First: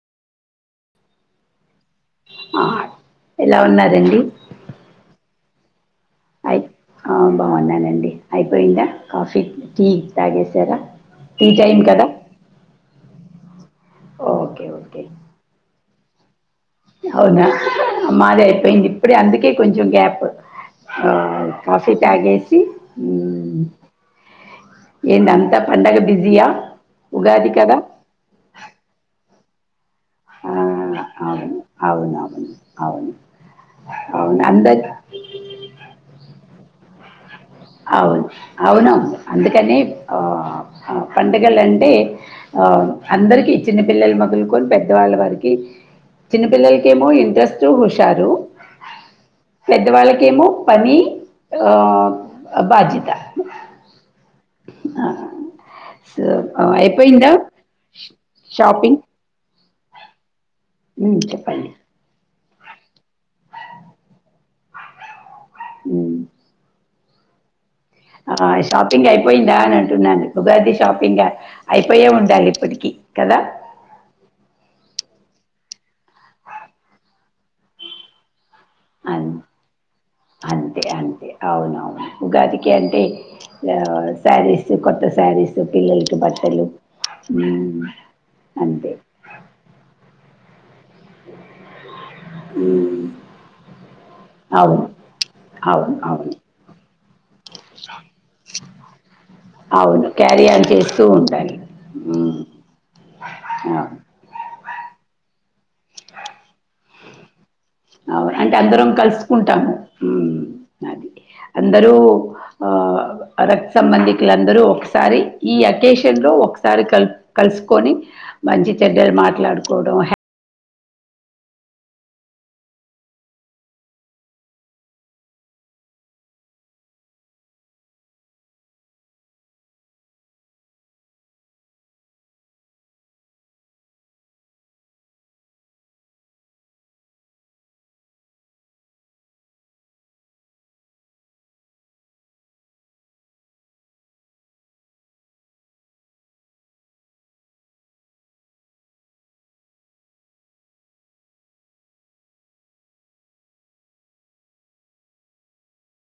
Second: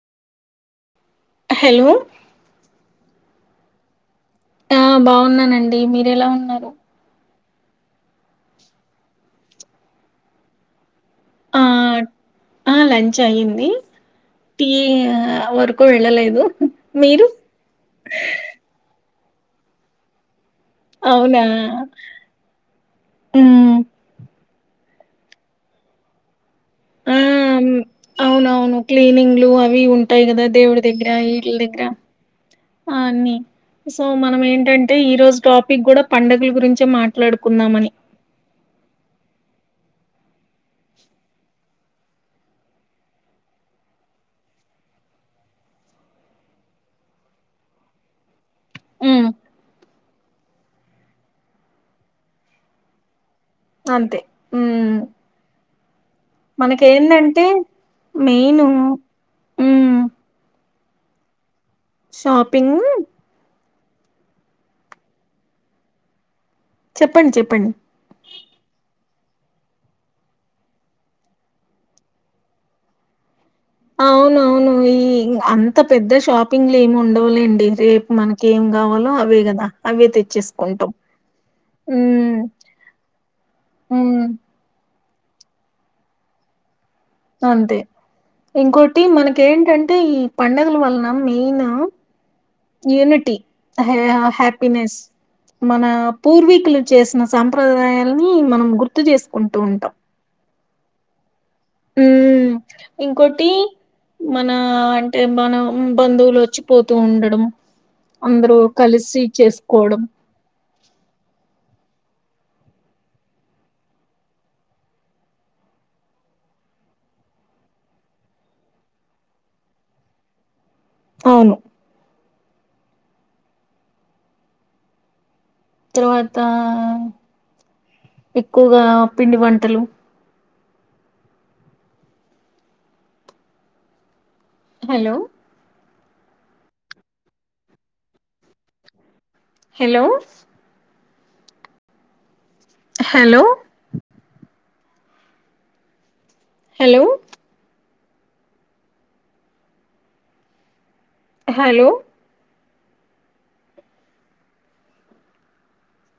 హేలో ఆ ఎలా ఉన్నారండి ఆ బాగున్నానండి మీరు ఎలా అయి ఉన్నారు ఆ బాగున్నానండి అయిపోయిందా కాఫీ టీ తాగేసారా టీ టైం కదా అయింది ఓకే టీ ఓకే వరకు వెళ్ళలేదు మీరు అవునా మాది అయిపోయింది ఇప్పుడే అందుకే కొంచం గ్యాప్ అవునా కాఫీ తాగేసి మ్మ్ ఏంది అంతా పండగ బిజియా అవునవును క్లీనింగ్లు అవి ఉం టైంద్ ఆ దేవుడు దగ్గర ఈట్ల అవును దగ్గర అవునవును అవును అన్ని సో మనం అవును అందరి ఏంటంటే ఈ రోజు టాపిక్ కూడా పండుగల గురించే మాట్లాడుక్ అవును అవును అందుకని ఆ పండుగలు అంటే ఆ అందరికి చిన్నపిల్లలు మొదలుకొని పెద్దవాళ్ళ వారికి చిన్నపిల్లలకేమో ఇంట్రెస్ట్ హుషారు మ్మ్ పెద్దవాళ్ళకేమో పని బాధ్యత అంతే అయిపోయిందా మనకేందంటే మెయిన్ షాపింగ్ మ్మ్ చెప్పండి షాపింగ్ ఉమ్. చెప్పండి చెప్పండి ఆ షాపింగ్ అయిపోయిందా అని అంటున్నాను ఉగాది షాపింగ్ అయిపోయే ఉండాలి ఇప్పడికి కదా అవునవును అంత పెద్ద షాపింగ్ లేమ్ ఉండవులేండి రేపు మనకి ఏం కావాలో అవును అవే కదా అవే అంతే తెచ్చేసుకుంటాం అంతే ఉమ్ సారీస్ కొత్త సారీస్ పిల్లాలకి బట్టలు అంతే మ్మ్ అంతే ఇంకోటి మనకి ఏంటంటే ఈ పండగ వలన మెయిన్ ఉమ్, యూనిటీ అవును హ్యాపీనెస్ మన అవును అవును పూర్వీకులు చేసిన సంంప్రదాయాలని మనం గుర్తు చేసుకుంటూ ఉంటాం అవును క్యారీ ఆన్ చేస్తూ ఉండాలి మ్మ్ ఇంకోటి అవును అంటే మనం బంధువులు వచ్చి పోతూ ఉండడం అవును అంటే అందరూ అందరం కలిసి కలుసుకుంటాము చేసుకోవడం అందరూ రక్త సంబంధికులందరూ ఒకసారి ఈ అకేషన్ లో ఒకసారి కలుస్ కలుసుకొని మంచి చెడ్డలు మాట్లాడుకోవడం హ అవును తర్వాత ఎక్కువగా పిండి వంటలు hello hello hello hello hello